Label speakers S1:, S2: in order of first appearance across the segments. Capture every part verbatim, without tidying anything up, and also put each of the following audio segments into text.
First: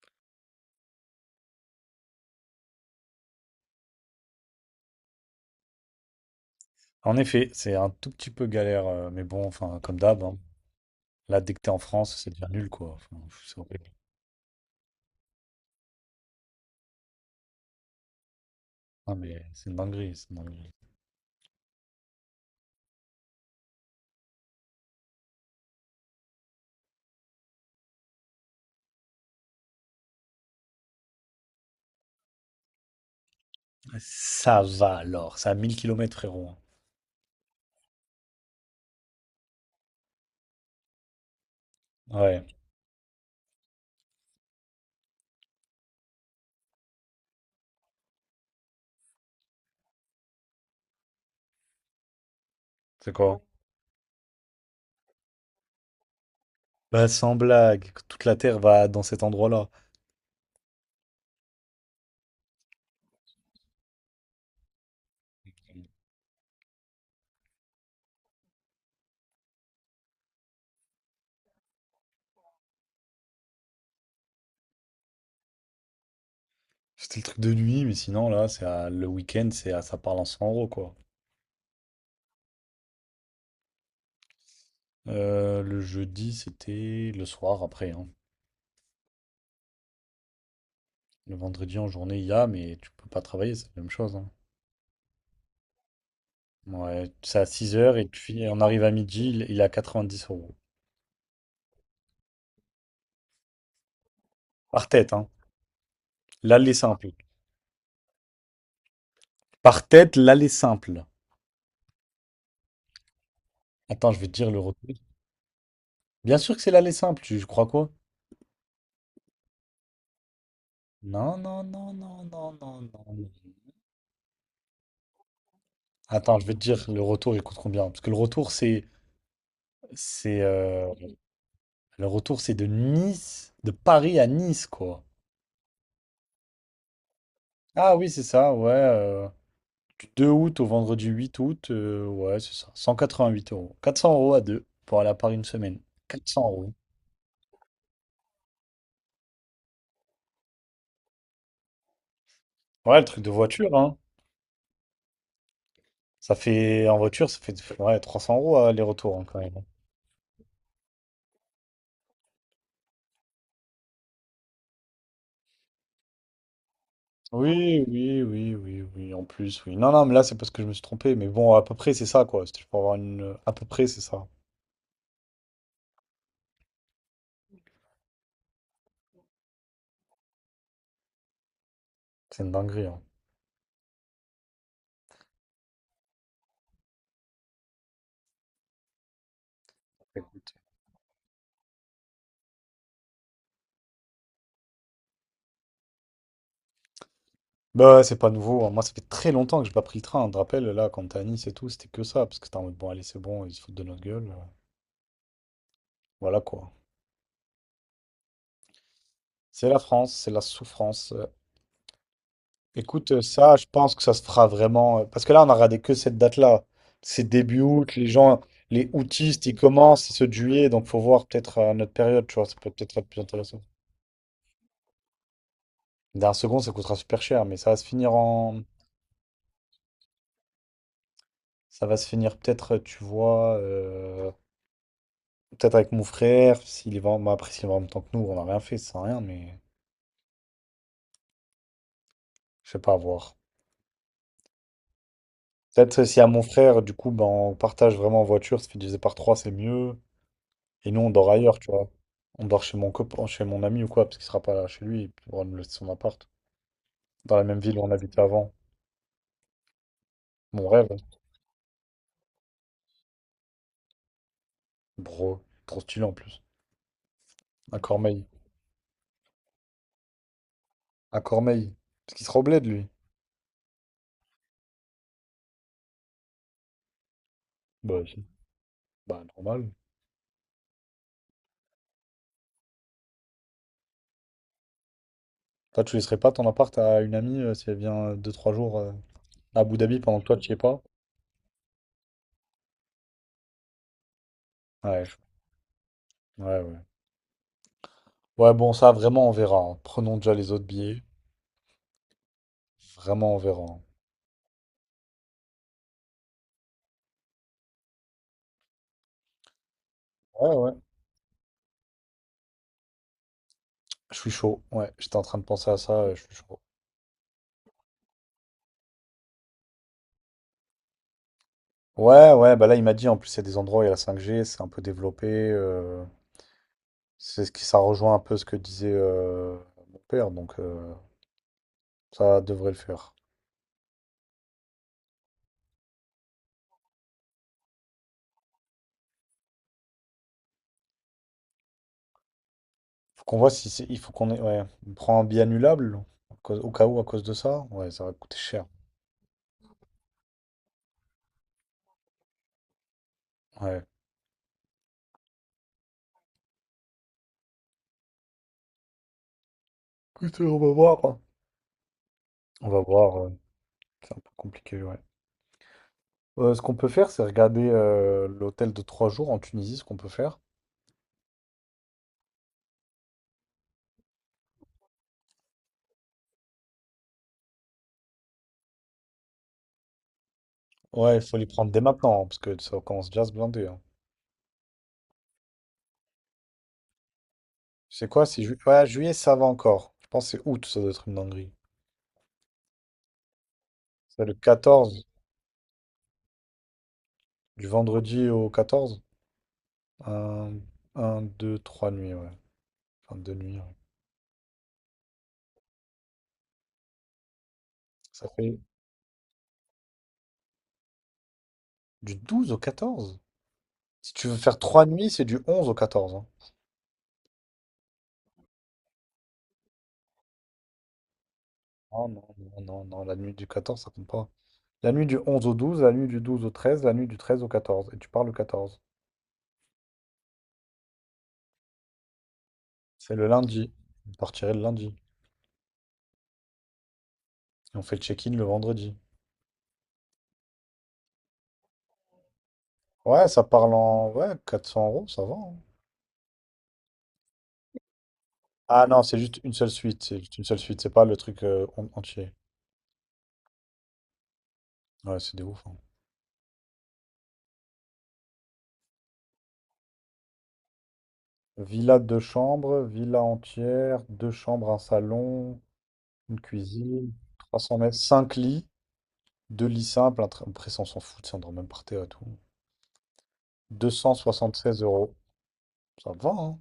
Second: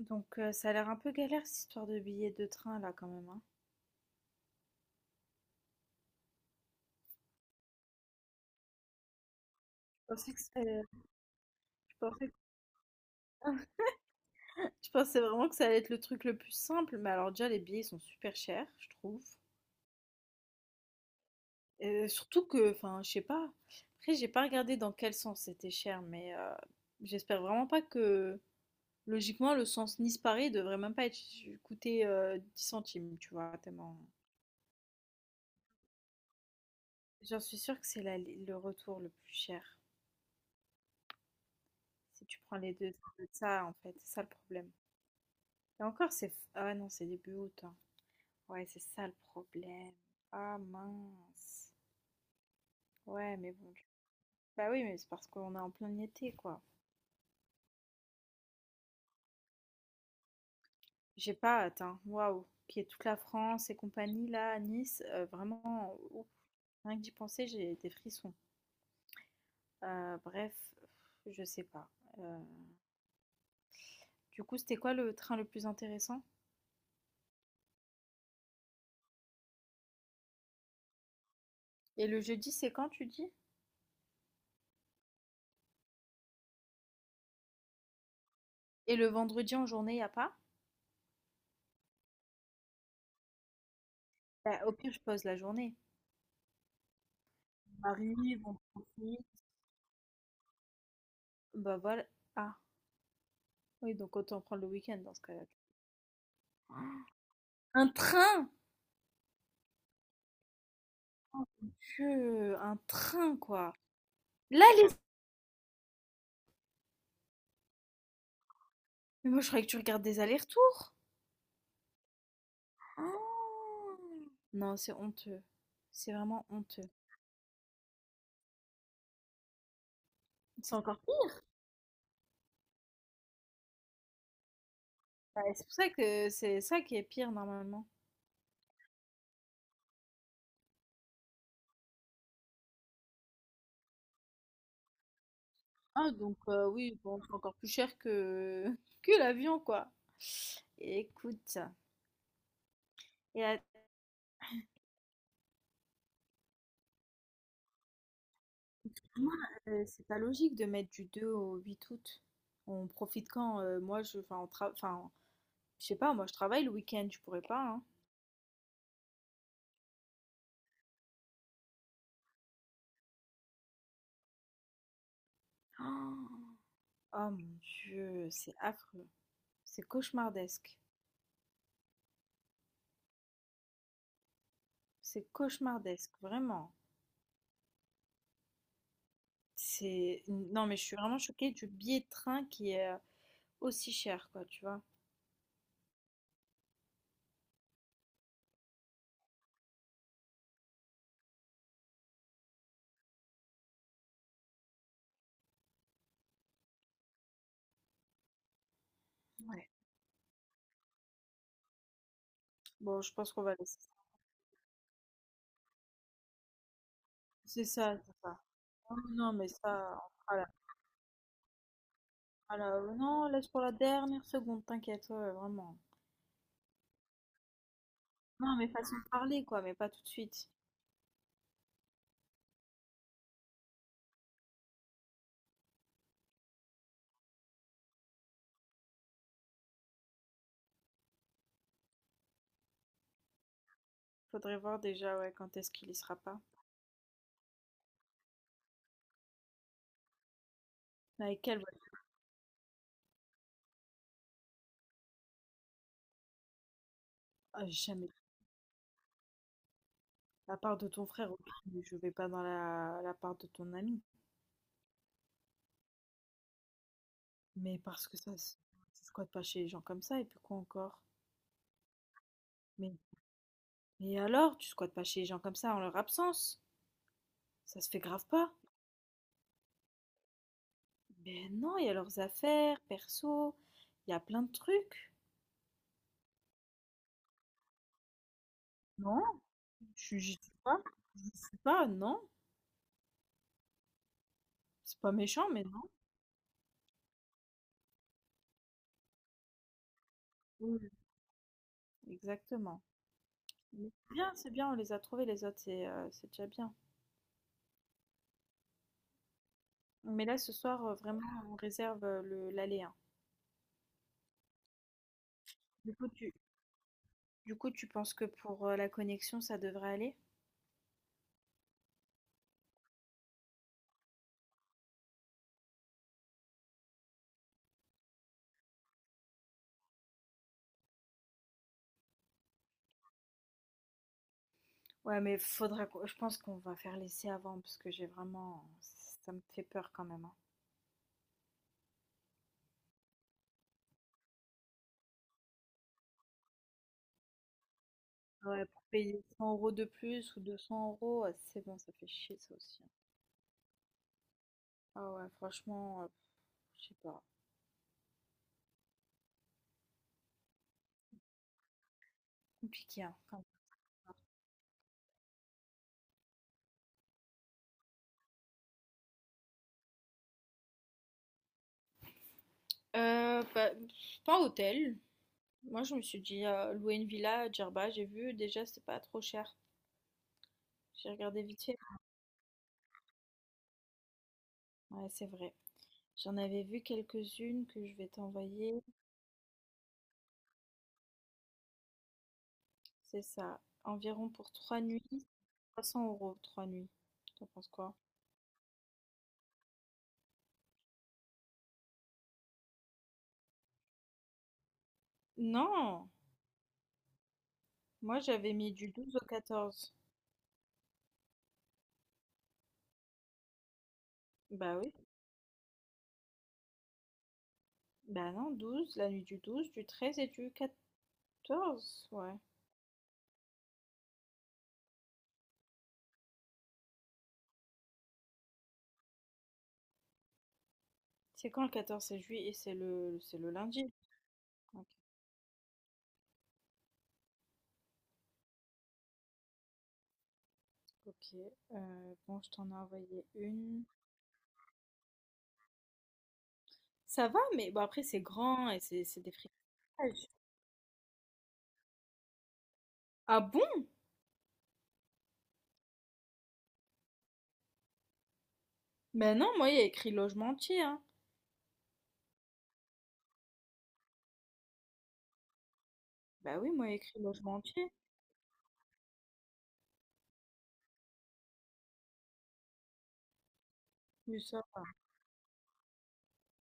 S1: Donc, heu, ça a l'air un peu galère cette histoire de billets de train là quand même, hein.
S2: En effet, c'est un tout petit peu galère, euh, mais bon, enfin, comme
S1: Je
S2: d'hab,
S1: pensais
S2: hein.
S1: que c'est
S2: Là, dès que t'es en
S1: je
S2: France,
S1: pensais
S2: c'est
S1: que
S2: déjà nul, quoi. Enfin, pff, c'est horrible.
S1: Je pensais vraiment que ça allait être le truc le plus simple, mais alors déjà les billets sont super chers, je
S2: Ah,
S1: trouve.
S2: mais c'est une dinguerie, c'est une dinguerie.
S1: Heu, surtout que, enfin, je sais pas, après j'ai pas regardé dans quel sens c'était cher, mais, heu, j'espère vraiment pas que logiquement le sens Nice-Paris devrait même pas être coûter, heu, dix centimes, tu vois? Tellement
S2: Ça va alors, c'est à mille kilomètres, frérot, hein.
S1: j'en suis sûre que c'est l'aller le retour le plus cher. Si tu
S2: Ouais,
S1: prends les deux, ça doit être ça en fait, c'est ça le problème. Et encore, c'est... f- ah ouais, non, c'est début août, hein. Ouais, c'est ça le problème. Ah mince.
S2: c'est
S1: Ouais,
S2: quoi?
S1: mais bon. du- Bah oui, mais c'est parce qu'on est en plein été, quoi.
S2: Bah, sans blague, toute la Terre va dans cet endroit-là.
S1: J'ai pas hâte, hein. Waouh. Puis toute la France et compagnie, là, à Nice, euh, vraiment, ouf. Rien que d'y penser, j'ai des frissons. Euh, bref, je sais pas. Euh, Du coup, c'était quoi le train le plus intéressant?
S2: C'était le truc de nuit, mais sinon, là, c'est à- le week-end, c'est à... ça parle en cent euros, quoi.
S1: Et le jeudi, c'est quand, tu dis?
S2: Euh, le jeudi, c'était le soir après, hein.
S1: Et le vendredi en journée, y a pas?
S2: Le vendredi en journée, il y a, mais tu peux pas travailler, c'est la même chose, hein.
S1: Bah, au pire, je pose la journée.
S2: Ouais, c'est à six
S1: On
S2: heures et
S1: arrive,
S2: puis
S1: on
S2: on arrive à
S1: profite.
S2: midi, il, il est à dix euros.
S1: Bah voilà. Ah. Oui, donc autant prendre le
S2: Par
S1: week-end
S2: tête,
S1: dans ce
S2: hein.
S1: cas-là.
S2: L'aller simple.
S1: Un train!
S2: Par tête, l'aller simple.
S1: Mon Dieu, un train, quoi.
S2: Attends, je vais te dire le
S1: Là, les.
S2: retour. Bien sûr que c'est l'aller simple, tu crois quoi?
S1: Mais moi, je croyais que tu regardes des allers-retours.
S2: Non, non, non, non, non, non, non. Non.
S1: Oh. Non, c'est honteux. C'est
S2: Attends, je
S1: vraiment
S2: vais te dire
S1: honteux.
S2: le retour, il coûte combien? Parce que le retour, c'est, c'est,
S1: C'est
S2: euh,
S1: encore pire.
S2: le retour, c'est de Nice, de Paris à Nice, quoi.
S1: Ouais, c'est pour ça que c'est ça qui est pire, normalement.
S2: Ah oui, c'est ça, ouais. euh, du deux août au vendredi huit août, euh, ouais, c'est ça. Cent quatre-vingt-huit euros. Quatre cents euros à deux pour aller à Paris une semaine.
S1: Ah,
S2: Quatre
S1: donc
S2: cents
S1: euh,
S2: euros.
S1: oui, bon, c'est encore plus cher que que l'avion, quoi. Écoute.
S2: Ouais, le truc de
S1: Et à-
S2: voiture, hein. Ça fait, en voiture, ça fait ouais, trois cents euros euh, aller-retour, hein,
S1: Moi,
S2: quand même.
S1: euh, c'est pas logique de mettre du deux au huit août. On profite quand? Euh, moi, je, enfin, on tra- enfin, je sais pas, moi je travaille le week-end, je pourrais pas,
S2: Oui,
S1: hein.
S2: oui, oui, oui, oui, en plus, oui. Non, non, mais là, c'est parce que je me suis trompé. Mais bon, à peu près, c'est ça, quoi. C'était pour avoir une. À peu près, c'est ça.
S1: Oh, oh mon Dieu, c'est affreux. C'est cauchemardesque.
S2: C'est une dinguerie, hein.
S1: C'est cauchemardesque, vraiment. C'est...
S2: Écoute.
S1: Non, mais je suis vraiment choquée du billet de train qui est euh, aussi cher, quoi, tu vois.
S2: Bah, ouais, c'est pas nouveau, hein. Moi, ça fait très longtemps que j'ai pas pris le train. Je te rappelle, là, quand t'es à Nice et tout, c'était que ça. Parce que t'es en mode, bon, allez, c'est bon, ils se foutent de notre gueule. euh, Voilà, quoi. C'est
S1: Ouais.
S2: la France, c'est la souffrance. euh,
S1: Bon,
S2: Écoute,
S1: je
S2: euh,
S1: pense qu'on va
S2: ça, je
S1: laisser ça.
S2: pense que ça se fera vraiment. euh, Parce que là, on a regardé que cette date-là. C'est début
S1: C'est
S2: août,
S1: ça,
S2: les
S1: c'est ça.
S2: gens, les
S1: Oh, non,
S2: aoûtistes,
S1: mais
S2: ils
S1: ça,
S2: commencent,
S1: on
S2: c'est ce
S1: fera la-
S2: juillet, donc faut voir peut-être à notre période, tu vois, ça
S1: on
S2: peut
S1: la-
S2: peut-être être plus
S1: non, laisse
S2: intéressant.
S1: pour la dernière seconde, t'inquiète, ouais, ouais, vraiment.
S2: D'un second, ça coûtera super cher, mais ça va se finir
S1: Non,
S2: en.
S1: mais façon de parler, quoi, mais pas tout de suite.
S2: Ça va se finir peut-être, euh, tu vois, euh, peut-être avec mon frère, s'il va en... bah, après, s'il va en même temps que nous, on n'a rien fait, ça sert à rien, mais je sais pas, à voir.
S1: Faudrait voir déjà, ouais, quand est-ce qu'il y
S2: Peut-être euh,
S1: sera
S2: si à
S1: pas.
S2: mon frère, du coup, ben, on partage vraiment en voiture, ça fait diviser par trois, c'est mieux. Et nous, on
S1: Mais
S2: dort
S1: avec
S2: ailleurs,
S1: quelle
S2: tu vois.
S1: voiture?
S2: On dort chez mon copain, chez mon ami ou quoi, parce qu'il sera pas là chez lui, il pourra nous laisser son appart. Dans la même
S1: Ah,
S2: ville où on
S1: jamais.
S2: habitait avant.
S1: La
S2: Mon
S1: part
S2: rêve,
S1: de ton frère, ok, mais je vais pas dans la, la part de ton ami.
S2: bro, trop stylé en plus. À
S1: Mais parce que
S2: Cormeil.
S1: ça, c'est- tu squattes pas chez les gens comme ça, et puis quoi encore?
S2: À Cormeil. Parce qu'il sera au bled, lui.
S1: Mais, mais alors, tu squattes pas chez les gens comme ça en leur absence? Ça se fait
S2: Bah, si.
S1: grave pas?
S2: Bah, normal.
S1: Mais non, il y a leurs affaires, perso, il y a plein de trucs.
S2: Toi, tu laisserais pas ton appart à une amie euh, si elle vient euh, deux trois jours euh,
S1: Non,
S2: à Abu Dhabi
S1: je
S2: pendant que toi,
S1: j'y
S2: tu y
S1: suis
S2: es
S1: pas.
S2: pas?
S1: J'y suis pas, non. C'est
S2: Ouais,
S1: pas
S2: je-
S1: méchant, mais non.
S2: ouais, ouais. Ouais, bon, ça, vraiment, on verra, hein. Prenons déjà les autres
S1: Oui,
S2: billets.
S1: exactement.
S2: Vraiment, on verra, hein.
S1: Mais c'est bien, c'est bien, on les a trouvés les autres, c'est euh, c'est déjà bien. Mais là, ce
S2: Ouais, ouais.
S1: soir, euh, vraiment, on réserve euh, le l'aller, hein.
S2: Je suis chaud. Ouais, j'étais en train de penser à
S1: Du
S2: ça,
S1: coup,
S2: euh, je
S1: tu,
S2: suis chaud.
S1: du coup, tu penses que pour euh, la connexion, ça devrait aller?
S2: Ouais, ouais, bah là, il m'a dit, en plus, il y a des endroits où il y a la cinq G, c'est un peu développé. euh, c'est ce qui, ça rejoint un peu ce que disait euh, mon père, donc euh, ça devrait le faire.
S1: Ouais, mais faudra qu'on- je pense qu'on va faire l'essai avant parce que j'ai vraiment, ça me fait peur quand même, hein.
S2: Faut qu'on voit si c'est, il faut qu'on ait, ouais, on prend un billet annulable, à cause- au cas où, à cause de ça. Ouais, ça va coûter cher.
S1: Ouais, pour payer cent euros de plus ou deux cents euros, ouais, c'est bon, ça fait chier ça aussi, hein.
S2: Ouais.
S1: Ah ouais, franchement, euh, je sais pas,
S2: Écoute, on va voir, hein. On va
S1: compliqué hein,
S2: voir, euh,
S1: quand même.
S2: c'est un peu compliqué, ouais. Euh, ce qu'on peut faire, c'est regarder euh, l'hôtel de trois jours en Tunisie, ce qu'on peut faire.
S1: Euh, bah, pff, pas hôtel. Moi, je me suis dit euh, louer une villa à Djerba, j'ai vu déjà c'est pas trop cher. J'ai
S2: Ouais, il faut
S1: regardé
S2: les
S1: vite
S2: prendre
S1: fait.
S2: dès maintenant, parce que ça commence déjà à se blinder, hein.
S1: Ouais, c'est vrai. J'en avais vu quelques-unes que je vais
S2: C'est quoi? C'est ju-
S1: t'envoyer.
S2: ouais, juillet, ça va encore. Je pense que c'est août, ça doit être une dinguerie.
S1: C'est ça.
S2: C'est
S1: Environ
S2: le
S1: pour trois nuits,
S2: quatorze,
S1: trois cents euros, trois nuits. T'en
S2: du
S1: penses quoi?
S2: vendredi au quatorze. Un, deux, trois nuits, ouais. Enfin, deux nuits, ouais.
S1: Non! Moi,
S2: Ça
S1: j'avais
S2: fait
S1: mis du douze au quatorze.
S2: du douze au quatorze. Si tu veux faire
S1: Bah
S2: trois
S1: oui.
S2: nuits, c'est du onze au quatorze, hein.
S1: Bah non, douze, la nuit du douze, du treize et du
S2: Oh
S1: quatorze.
S2: non,
S1: Ouais.
S2: non, non, non, la nuit du quatorze ça compte pas. La nuit du onze au douze, la nuit du douze au treize, la nuit du treize au quatorze, et tu pars le quatorze.
S1: C'est quand le quatorze? C'est juillet et c'est
S2: C'est
S1: le,
S2: le
S1: c'est le
S2: lundi.
S1: lundi.
S2: Vous partirez le
S1: Ok.
S2: lundi. Et on fait le check-in le vendredi.
S1: Ok. Euh, bon, je t'en ai
S2: Ouais,
S1: envoyé
S2: ça parle
S1: une.
S2: en... ouais, quatre cents euros, ça va, hein.
S1: Ça va, mais bon, après, c'est grand et
S2: Ah non,
S1: c'est
S2: c'est
S1: c'est des
S2: juste une seule suite. C'est
S1: fricages.
S2: juste une seule suite. C'est pas le truc euh, en- entier.
S1: Ah bon?
S2: Ouais, c'est des ouf, hein.
S1: Bah non, moi, il y a écrit logement entier, hein.
S2: Villa deux chambres, villa entière, deux chambres, un salon, une
S1: Bah oui, moi, il y a
S2: cuisine,
S1: écrit logement
S2: trois cents
S1: entier.
S2: mètres, cinq lits, deux lits simples. un tra- Après, ça, on s'en fout, ça, on dort même par terre et tout. 276
S1: Oui, ça.
S2: euros. Ça va, hein.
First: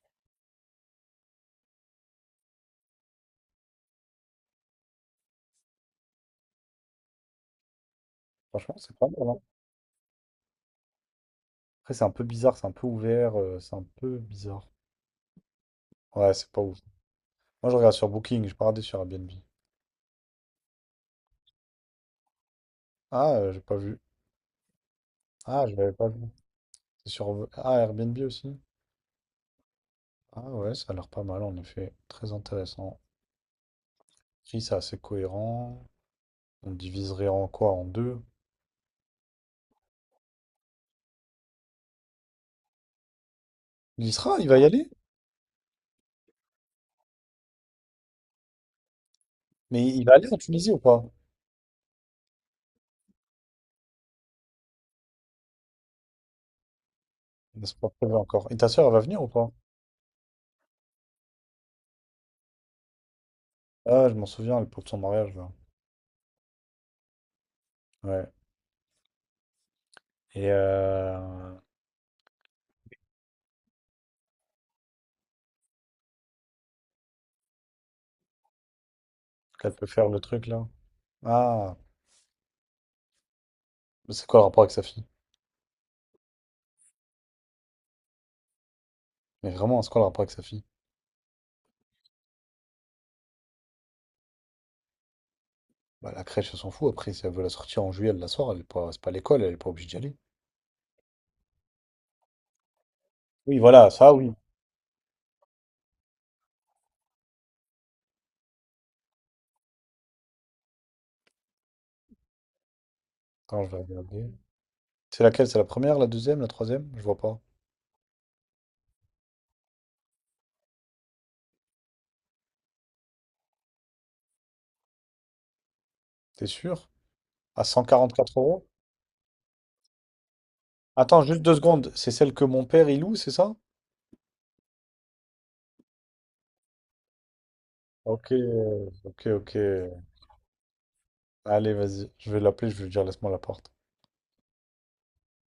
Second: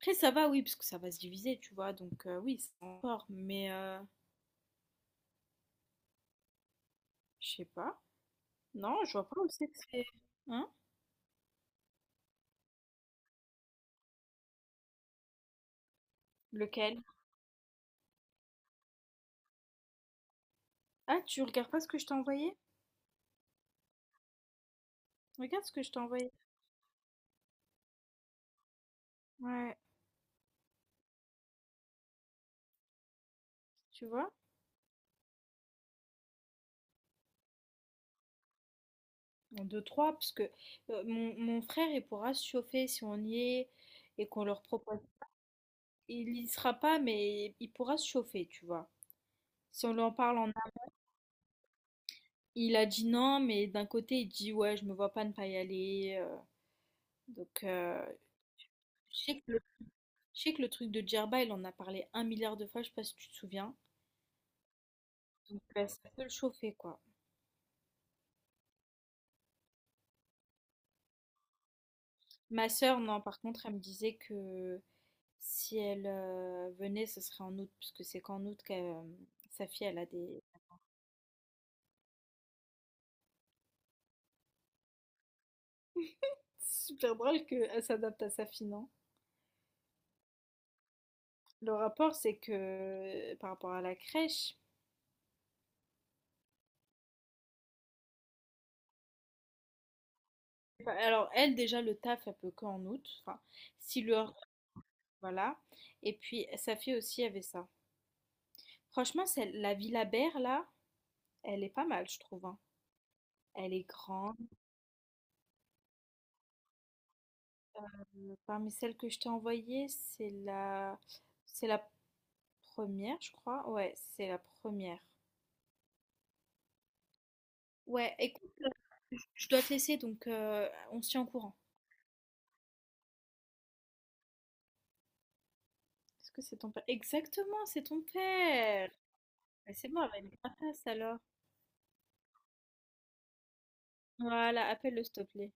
S1: Après, ça va, oui, parce que ça va se diviser, tu vois. Donc, euh, oui, c'est encore. Mais, euh, je sais pas.
S2: Franchement, c'est
S1: Non,
S2: pas
S1: je vois
S2: mal, hein.
S1: pas où c'est que c'est. Hein?
S2: Après, c'est un peu bizarre, c'est un peu ouvert, euh, c'est un peu bizarre. Ouais, c'est pas ouf.
S1: Lequel?
S2: Moi, je regarde sur Booking, je pas regardé sur Airbnb.
S1: Ah, tu regardes pas ce que je t'ai envoyé?
S2: Ah, euh, j'ai pas vu.
S1: Regarde
S2: Ah,
S1: ce
S2: je
S1: que
S2: l'avais
S1: je t'ai
S2: pas vu.
S1: envoyé.
S2: C'est sur euh, ah, Airbnb aussi.
S1: Ouais,
S2: Ah ouais, ça a l'air pas mal en effet. Très intéressant.
S1: tu vois?
S2: Après, c'est assez cohérent. On le diviserait en quoi? En deux?
S1: En deux, trois, parce que euh, mon, mon frère, il pourra se chauffer si on y est
S2: Il y
S1: et
S2: sera,
S1: qu'on
S2: il va
S1: leur
S2: y aller?
S1: propose. Il y sera pas, mais il pourra se chauffer, tu vois. Si
S2: Mais
S1: on lui
S2: il
S1: en
S2: va aller en
S1: parle en amont.
S2: Tunisie ou pas?
S1: Il a dit non, mais d'un côté, il dit ouais, je me vois pas ne pas y aller, euh, donc,
S2: C'est pas
S1: euh,
S2: prévu encore. Et ta soeur, elle va
S1: je
S2: venir ou
S1: sais
S2: pas?
S1: que je sais que le truc de Djerba, il en a parlé un milliard de fois, je sais pas si tu te souviens.
S2: Ah, je m'en souviens, elle pour son mariage là.
S1: Donc euh, ça peut le chauffer, quoi.
S2: Ouais. Et euh,
S1: Ma sœur, non, par contre, elle me disait que si elle euh, venait, ce serait en août, puisque c'est qu'en août que sa
S2: qu'elle peut
S1: fille, elle a
S2: faire le
S1: des...
S2: truc là? Ah, mais c'est quoi le rapport avec sa fille?
S1: C'est super drôle qu'elle s'adapte à sa fille, non?
S2: Mais vraiment, c'est quoi le rapport avec sa fille?
S1: Le rapport, c'est que euh, par rapport à la crèche,
S2: Bah, la crèche, elle s'en fout. Après, si elle veut la sortir en juillet, elle la sort. Elle est pas, c'est pas l'école, elle est pas obligée d'y aller.
S1: enfin, alors elle, déjà, le taf, elle peut qu'en août, enfin,
S2: Oui, voilà,
S1: si
S2: ça
S1: le...
S2: oui.
S1: Voilà. Et puis, sa fille aussi avait ça. Franchement, celle- la Villa Berre, là, elle est pas mal, je trouve, hein.
S2: Attends, je
S1: Elle
S2: vais
S1: est
S2: regarder.
S1: grande.
S2: C'est laquelle? C'est la première, la deuxième, la troisième? Je vois pas.
S1: Euh, Parmi celles que je t'ai envoyées, c'est la... c'est la première, je crois. Ouais, c'est la première.
S2: T'es sûr? À
S1: Ouais,
S2: 144
S1: écoute,
S2: euros?
S1: je dois te laisser, donc euh, on se
S2: Attends,
S1: tient au
S2: juste deux
S1: courant.
S2: secondes. C'est celle que mon père il loue, c'est ça?
S1: Est-ce que c'est ton père? Exactement, c'est ton
S2: Ok,
S1: père.
S2: ok, ok.
S1: Mais c'est bon, elle va être grâce alors.
S2: Allez, vas-y. Je vais l'appeler, je vais lui dire laisse-moi la porte.
S1: Voilà, appelle-le s'il te plaît.